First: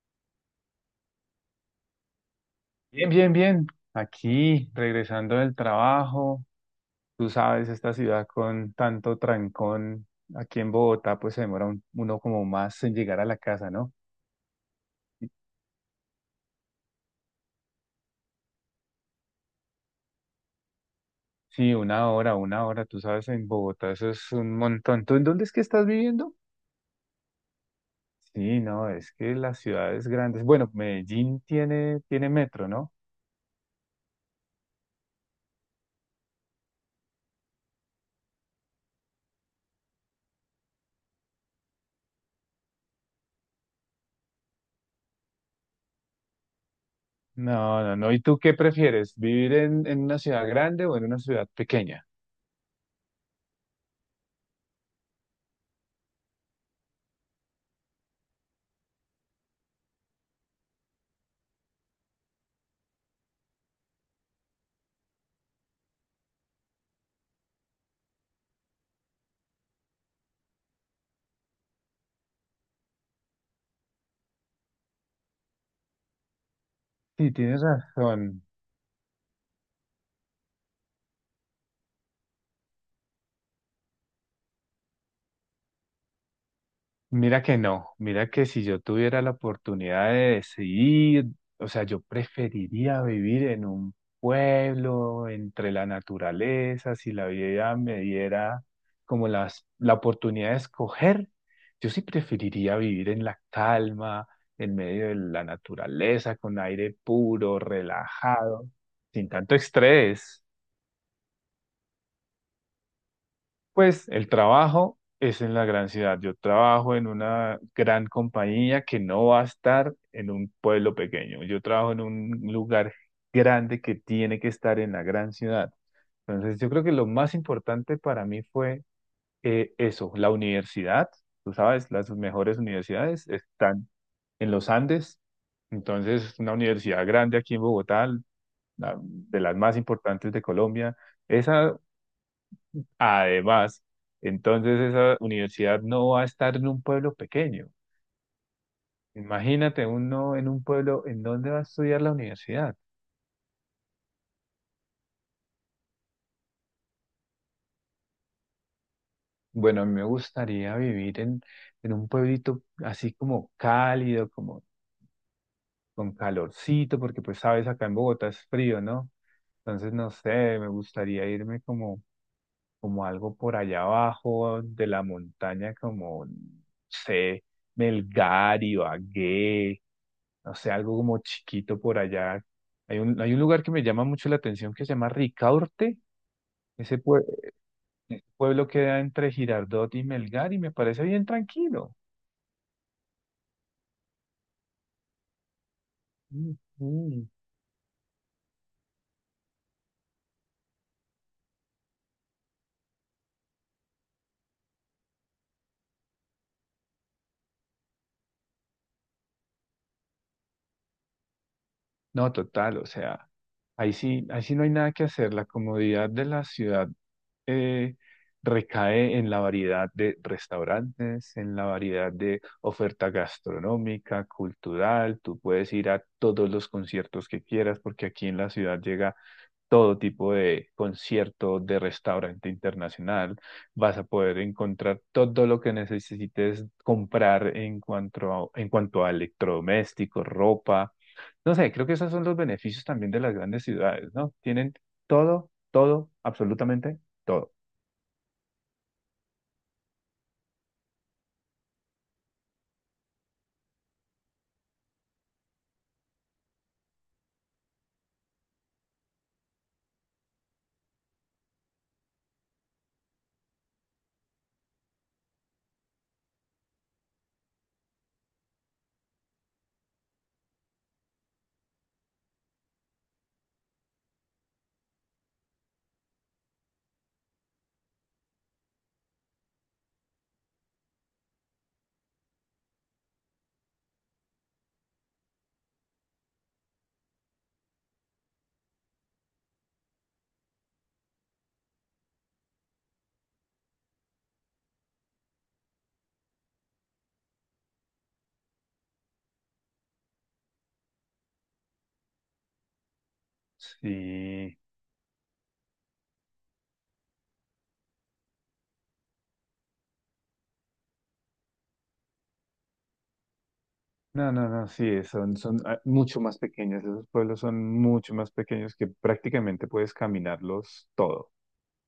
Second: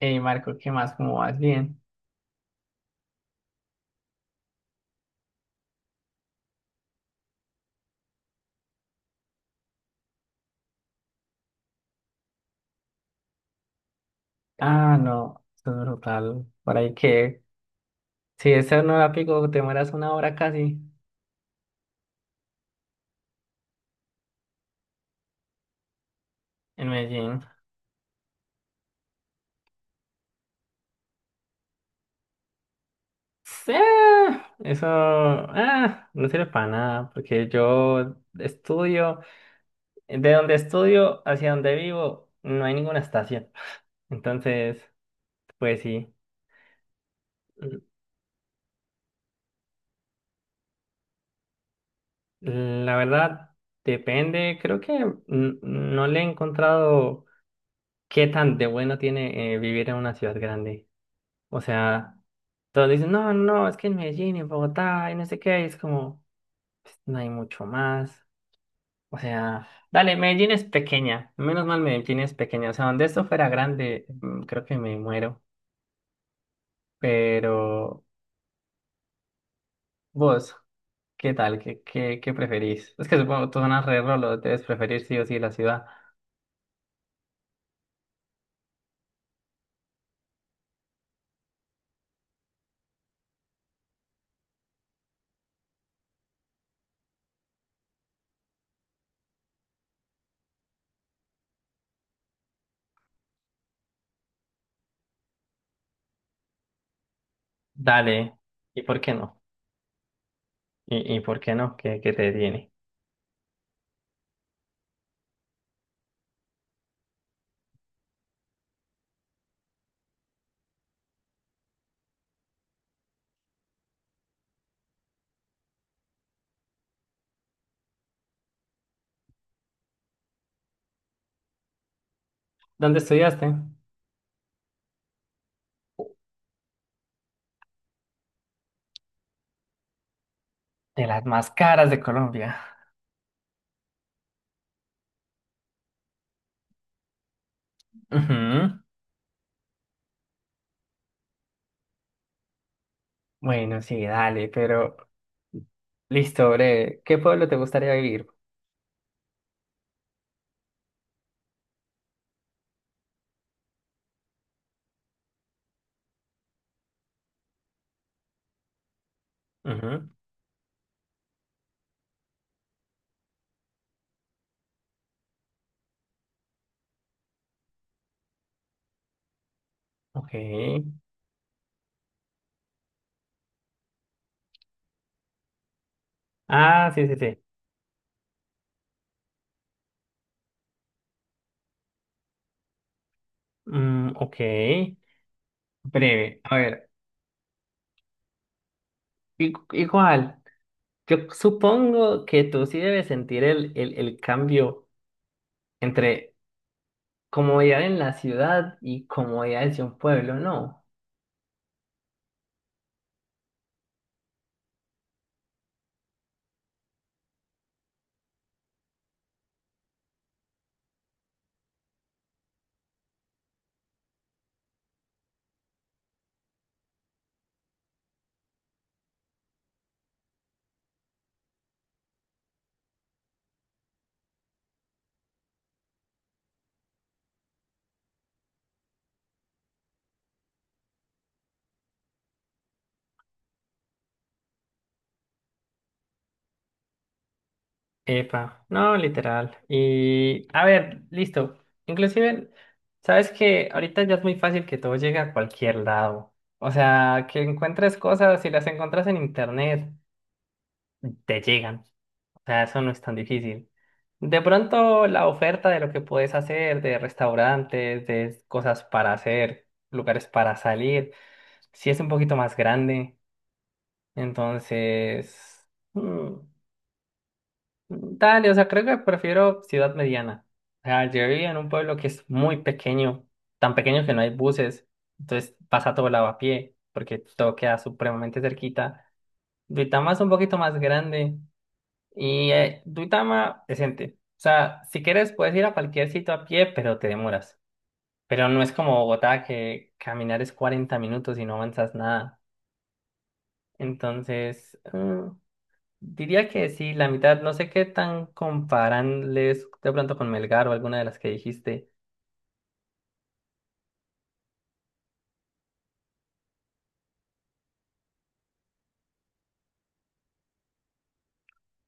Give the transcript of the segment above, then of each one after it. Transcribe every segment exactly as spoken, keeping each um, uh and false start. Hey Marco, ¿qué más? ¿Cómo vas? Bien. Bien, bien, bien. Aquí, regresando del trabajo, tú sabes, esta ciudad con tanto trancón, aquí en Bogotá, pues se demora un- uno como más en llegar a la casa, ¿no? Ah, no, esto es brutal. Por ahí que, si ese no era pico, te mueras una hora casi Sí, una hora, una hora, tú sabes, en Bogotá eso es un montón. ¿Tú en dónde es que estás viviendo? en Medellín. Sí, no, es que las ciudades grandes, bueno, Medellín tiene, tiene metro, ¿no? Sí, eso ah, no sirve para nada, porque yo estudio, de donde estudio hacia donde vivo, no hay ninguna estación. Entonces, pues sí, No, no, no. ¿Y tú qué prefieres? ¿Vivir en, en una ciudad grande o en una ciudad pequeña? la verdad depende, creo que n- no le he encontrado qué tan de bueno tiene eh, vivir en una ciudad grande. O sea... Todos dicen, no, no, es que en Medellín, en Bogotá, y no sé qué, y es como, pues, no hay mucho más. O sea, dale, Medellín es pequeña, menos mal Medellín es pequeña. O sea, donde esto fuera grande, mm, creo que me muero. Sí, tienes Pero razón. vos, ¿qué tal? ¿Qué, qué, qué preferís? Es que supongo que tú zonas re rolo, debes preferir sí o sí la ciudad. Mira que no, mira que si yo tuviera la oportunidad de decidir, o sea, yo preferiría vivir en un pueblo, entre la naturaleza, si la vida me diera como las, la oportunidad de escoger, yo sí preferiría vivir en la calma, en medio de la naturaleza, con aire puro, Dale, relajado, ¿y por qué sin no? tanto estrés. ¿Y, y por qué no? ¿Qué, qué te tiene? Pues el trabajo es en la gran ciudad. Yo trabajo en una gran compañía que no va a estar en un pueblo pequeño. Yo trabajo en un lugar grande que tiene que estar en la gran ciudad. Entonces, yo creo que lo más importante para mí fue eh, eso, la universidad. Tú sabes, las mejores ¿Dónde universidades estudiaste? están en los Andes. Entonces, una universidad grande aquí en Bogotá, la- de las más importantes de Colombia. De las más Esa caras de Colombia. Además, entonces esa universidad no va a estar en un pueblo pequeño. Ujú. Imagínate uno en un pueblo, ¿en dónde va a estudiar la universidad? Bueno, sí, dale, pero listo, breve. ¿Qué pueblo te gustaría vivir? Bueno, a mí me gustaría vivir en, en un pueblito así como cálido, como con calorcito, porque pues sabes, acá en Bogotá es frío, ¿no? Entonces, Ujú. no sé, me gustaría irme como, como algo por allá abajo de la montaña, como, no sé, Melgar, Ibagué, no sé, Ok. algo como chiquito por allá. Hay un, hay un lugar que me llama mucho la atención que se llama Ricaurte. Ah, Ese, sí, sí, pue- sí. ese pueblo queda entre Girardot y Melgar y me parece bien tranquilo. Mm, ok. Breve. A ver, Ujú. i- igual, yo supongo que tú sí debes sentir el, el, el cambio entre comodidad en la ciudad y comodidad de un pueblo, ¿no? No, total, o sea, ahí sí, ahí sí no hay nada que hacer. La comodidad de la ciudad eh, recae en la variedad de restaurantes, en la variedad de oferta gastronómica, cultural. Tú puedes ir a todos los conciertos que quieras, porque aquí en la ciudad llega todo tipo de concierto, de restaurante internacional. Vas a poder encontrar todo lo que necesites comprar en cuanto a, en cuanto a electrodomésticos, ropa. No sé, creo que esos son los beneficios también de las grandes ciudades, ¿no? Tienen todo, todo, absolutamente todo. Epa, no, literal. Y a ver, listo. Inclusive, sabes que ahorita ya es muy fácil que todo llegue a cualquier lado. O sea, que encuentres cosas, si las encuentras en internet, te llegan. O sea, eso no es tan difícil. De pronto, la oferta de lo que puedes hacer, de restaurantes, de cosas para hacer, lugares para salir, sí es un poquito más grande. Entonces, mm, dale, o sea, creo que prefiero ciudad mediana. O sea, yo vivía en un pueblo que es muy pequeño, tan pequeño que no hay buses, entonces pasa todo lado a pie, porque todo queda supremamente cerquita. Duitama es un poquito más grande y eh, Duitama decente. O sea, si quieres puedes ir a cualquier sitio a pie, pero te demoras. Pero no es como Bogotá que caminar es cuarenta minutos y no avanzas nada. Sí. Entonces, mm, diría que sí, la mitad, no sé qué tan comparanles de pronto con Melgar o alguna de las que dijiste, No, no, no, sí, son, son ah, mucho más pequeños, esos pueblos son mucho más pequeños que prácticamente puedes caminarlos todo, o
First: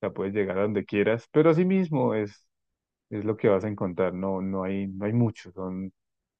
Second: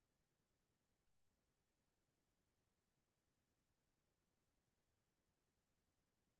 sea, puedes llegar a donde quieras, pero así mismo es es lo que vas a encontrar. No, no hay, no hay mucho, son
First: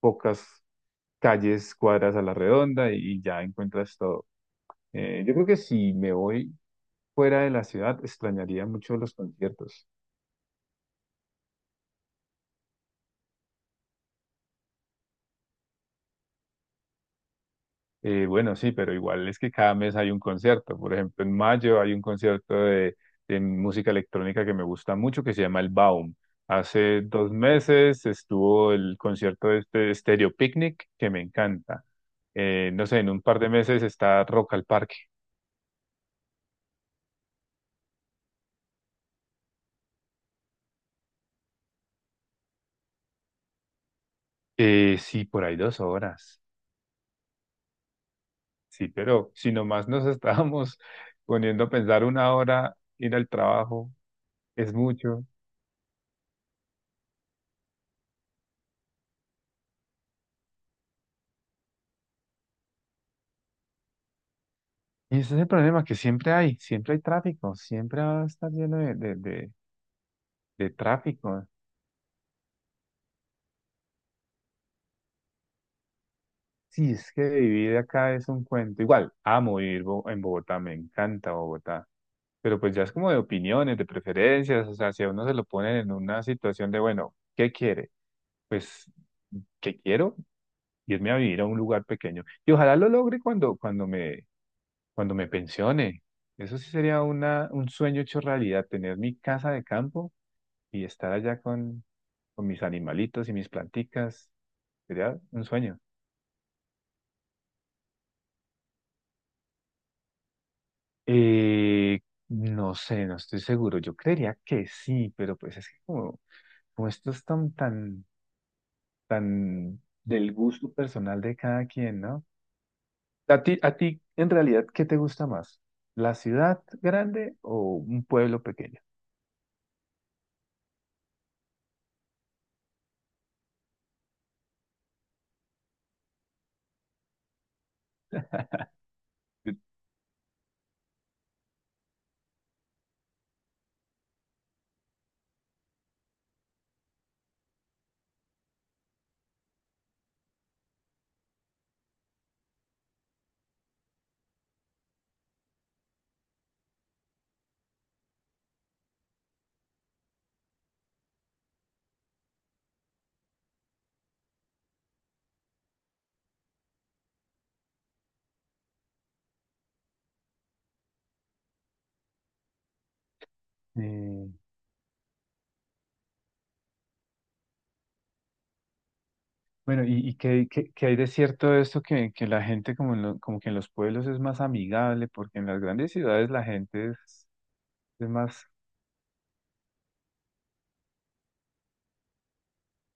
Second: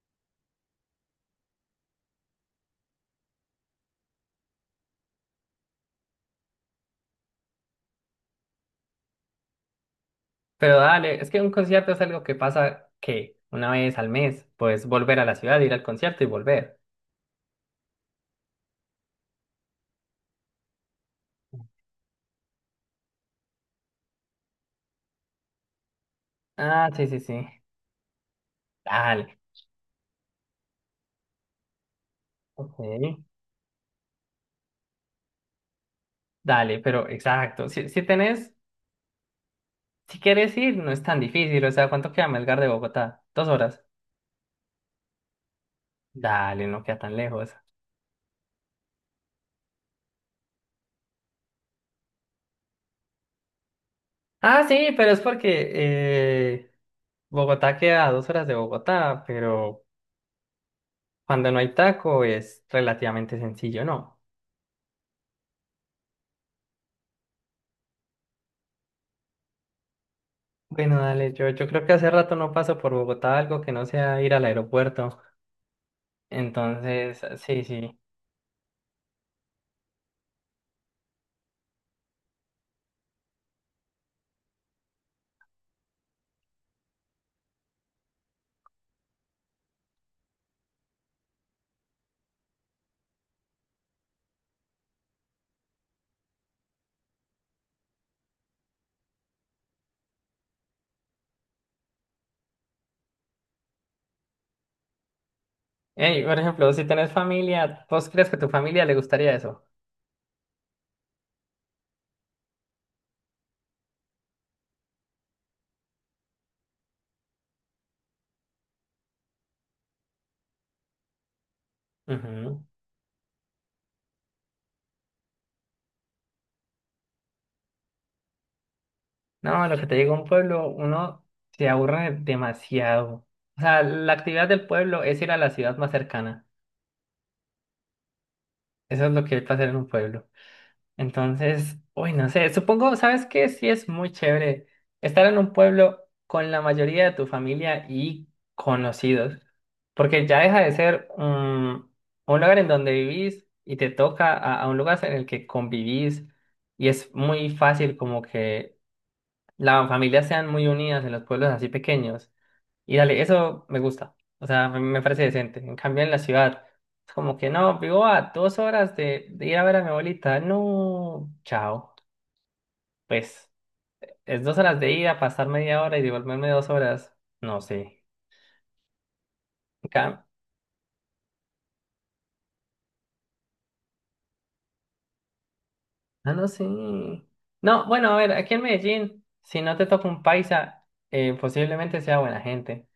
pocas calles, cuadras a la redonda y, ya encuentras todo. Eh, yo creo que si me voy fuera de la ciudad, extrañaría mucho los conciertos. pero dale, es que un concierto es algo que pasa que una vez al mes, pues volver a la ciudad, ir al concierto y volver. Eh, bueno, sí, pero igual es que cada mes hay un concierto. Por ejemplo, en mayo hay un concierto de, de música electrónica que me gusta mucho que se llama el Baum. Ah, Hace sí, sí, dos sí, meses estuvo el dale, concierto de este Stereo Picnic que me encanta eh, ok, no sé, en un par de meses está Rock al Parque. dale, pero exacto, si, si tenés, si quieres ir, no es tan difícil, o sea, ¿cuánto queda Melgar de Bogotá? ¿Dos horas? Eh, sí, por ahí dos horas. Dale, no queda tan lejos. Sí, pero si nomás nos estábamos poniendo a pensar una hora, ir al trabajo, Ah, es sí, pero es mucho. porque eh, Bogotá queda a dos horas de Bogotá, pero cuando no hay taco es relativamente sencillo, ¿no? Y ese es el problema que siempre hay, siempre hay tráfico, siempre va a estar lleno de, de, de, de Bueno, dale, tráfico. yo, yo creo que hace rato no paso por Bogotá algo que no sea ir al aeropuerto. Sí, es Entonces, que sí, vivir sí. acá es un cuento. Igual, amo vivir Bo- en Bogotá, me encanta Bogotá. Pero pues ya es como de opiniones, de preferencias, o sea, si a uno se lo ponen en una situación de, bueno, ¿qué quiere? Pues, ¿qué quiero? Irme a vivir a un lugar pequeño. Y ojalá lo logre cuando, cuando me, cuando me pensione. Eso sí sería una, un sueño hecho realidad, tener mi casa de campo y estar allá con, con mis animalitos y mis planticas. Sería un sueño. Ey, por ejemplo, si tenés familia, ¿vos crees que a tu familia le gustaría eso? Eh, no sé, no estoy seguro. Yo creería que sí, pero pues es que como, como esto es tan, tan, tan del gusto personal de cada quien, ¿no? Ujú. A ti, a ti, en realidad, ¿qué te gusta más? ¿La ciudad grande o un pueblo pequeño? No, lo que te digo, un pueblo, uno se aburre demasiado. O sea, la actividad del pueblo es ir a la ciudad más cercana. Eso es lo que hay para hacer en un pueblo. Entonces, uy, no sé, supongo, ¿sabes qué? Sí es muy chévere estar en un pueblo con la mayoría de tu familia y conocidos, porque ya deja de ser mm, un lugar en donde vivís y te toca a, a un lugar en el que convivís y es muy fácil como que las familias sean muy unidas en los pueblos así pequeños. Y dale, eso me gusta. O sea, me, me parece decente. En cambio, en la ciudad, es como que no, vivo a dos horas de, de ir a ver a mi abuelita. No, chao. Pues Eh, es dos horas de ida, pasar media hora y devolverme dos horas. No sé. bueno, En ¿y, y cam- qué, qué- qué hay de cierto de esto que, que, la gente como, en lo- como que en los pueblos es más amigable, porque en las grandes ciudades Ah, la no sé. gente es, No, es bueno, a ver, más aquí en Medellín, si no te toca un paisa, eh, posiblemente sea buena gente.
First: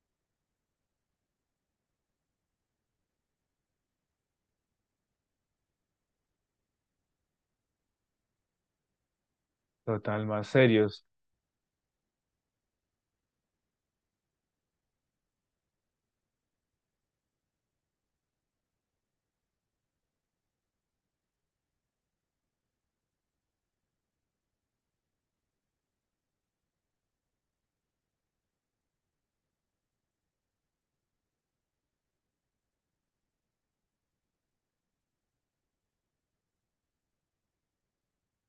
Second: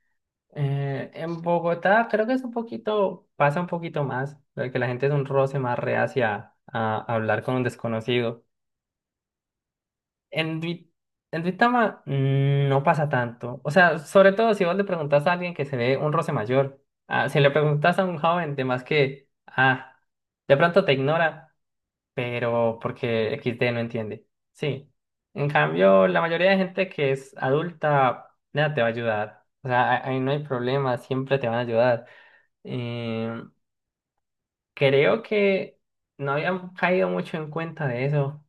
Eh, en Bogotá creo que es un poquito, pasa un poquito más, porque la gente es un roce más reacia a a hablar con un desconocido. total, más En, serio. Dui- en Duitama mm, no pasa tanto. O sea, sobre todo si vos le preguntas a alguien que se ve un roce mayor. Ah, si le preguntas a un joven, de más que, ah, de pronto te ignora, pero porque equis de no entiende. Sí. En cambio, la mayoría de gente que es adulta, nada, te va a ayudar. O sea, a- ahí no hay problema, siempre te van a ayudar. Eh, Creo que no habían caído mucho en cuenta de eso.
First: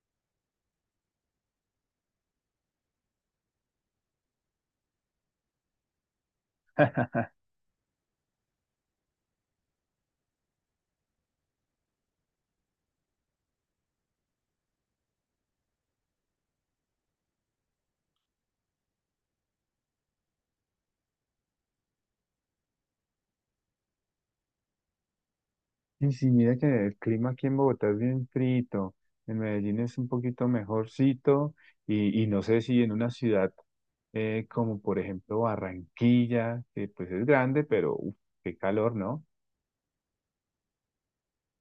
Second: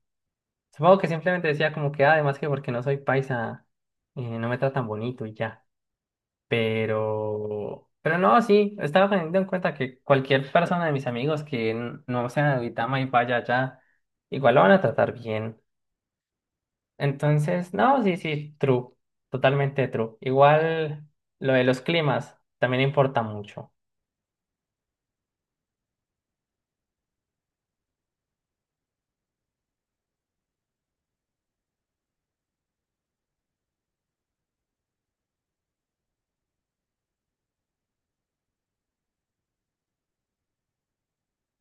Supongo que simplemente decía como que, "Ah, además que porque no soy paisa, eh, no me tratan bonito y ya." Pero, pero no, sí, estaba teniendo en cuenta que cualquier persona de mis amigos que n- no sea de Duitama y vaya allá, igual lo van a tratar bien. Entonces, no, sí, sí, true, totalmente true. Igual lo de los climas también importa mucho. Y sí, mira que el clima aquí en Bogotá es bien frito, en Medellín es un poquito mejorcito y, y no sé si en una ciudad eh, como por ejemplo Barranquilla, que pues es grande, pero uf, qué calor, ¿no?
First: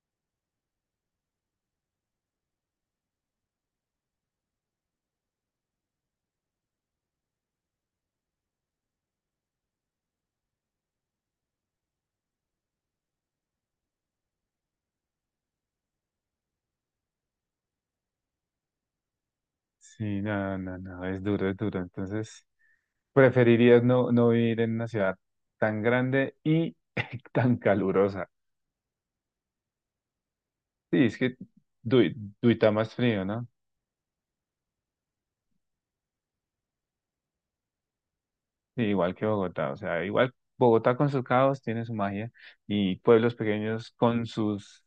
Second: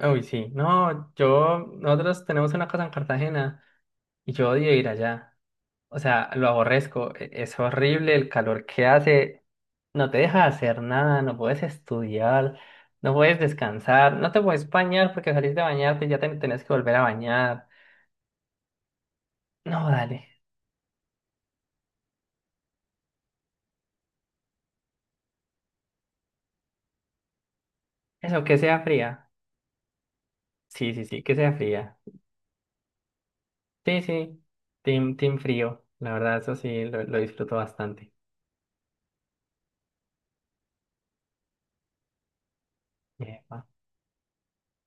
Uy, sí, no, yo, nosotros tenemos una casa en Cartagena y yo odio ir allá. O sea, lo aborrezco, e- es horrible el calor que hace, no te deja hacer nada, no puedes estudiar, no puedes descansar, no te puedes bañar porque salís de bañarte y ya te tenés que volver a bañar. No, dale, Sí, no, no, no, es duro, es duro. Entonces, preferirías no, no vivir en una ciudad tan grande y tan calurosa. eso, que sea fría. Sí, sí, Sí, es sí, que que sea fría. Dui- Duitama es frío, ¿no? Sí, sí, team, team frío, la verdad, eso sí, lo, lo disfruto bastante. Sí, igual que Bogotá, o sea, igual Bogotá con sus caos tiene su magia y pueblos Epa, pequeños con sus,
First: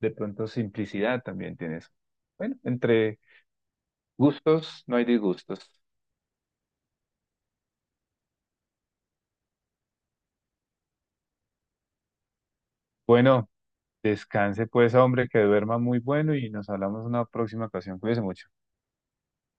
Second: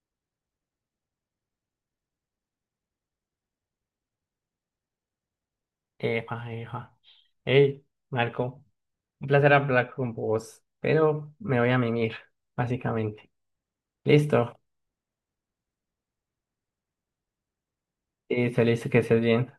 de pronto, simplicidad también tiene su. Bueno, entre gustos no hay disgustos. epa, epa. Hey, Marco, un placer hablar con vos, pero me voy a mimir, básicamente. Bueno, Listo. descanse pues, hombre, que duerma muy bueno y nos hablamos en una próxima ocasión. Cuídese mucho. Y se le dice que estés bien.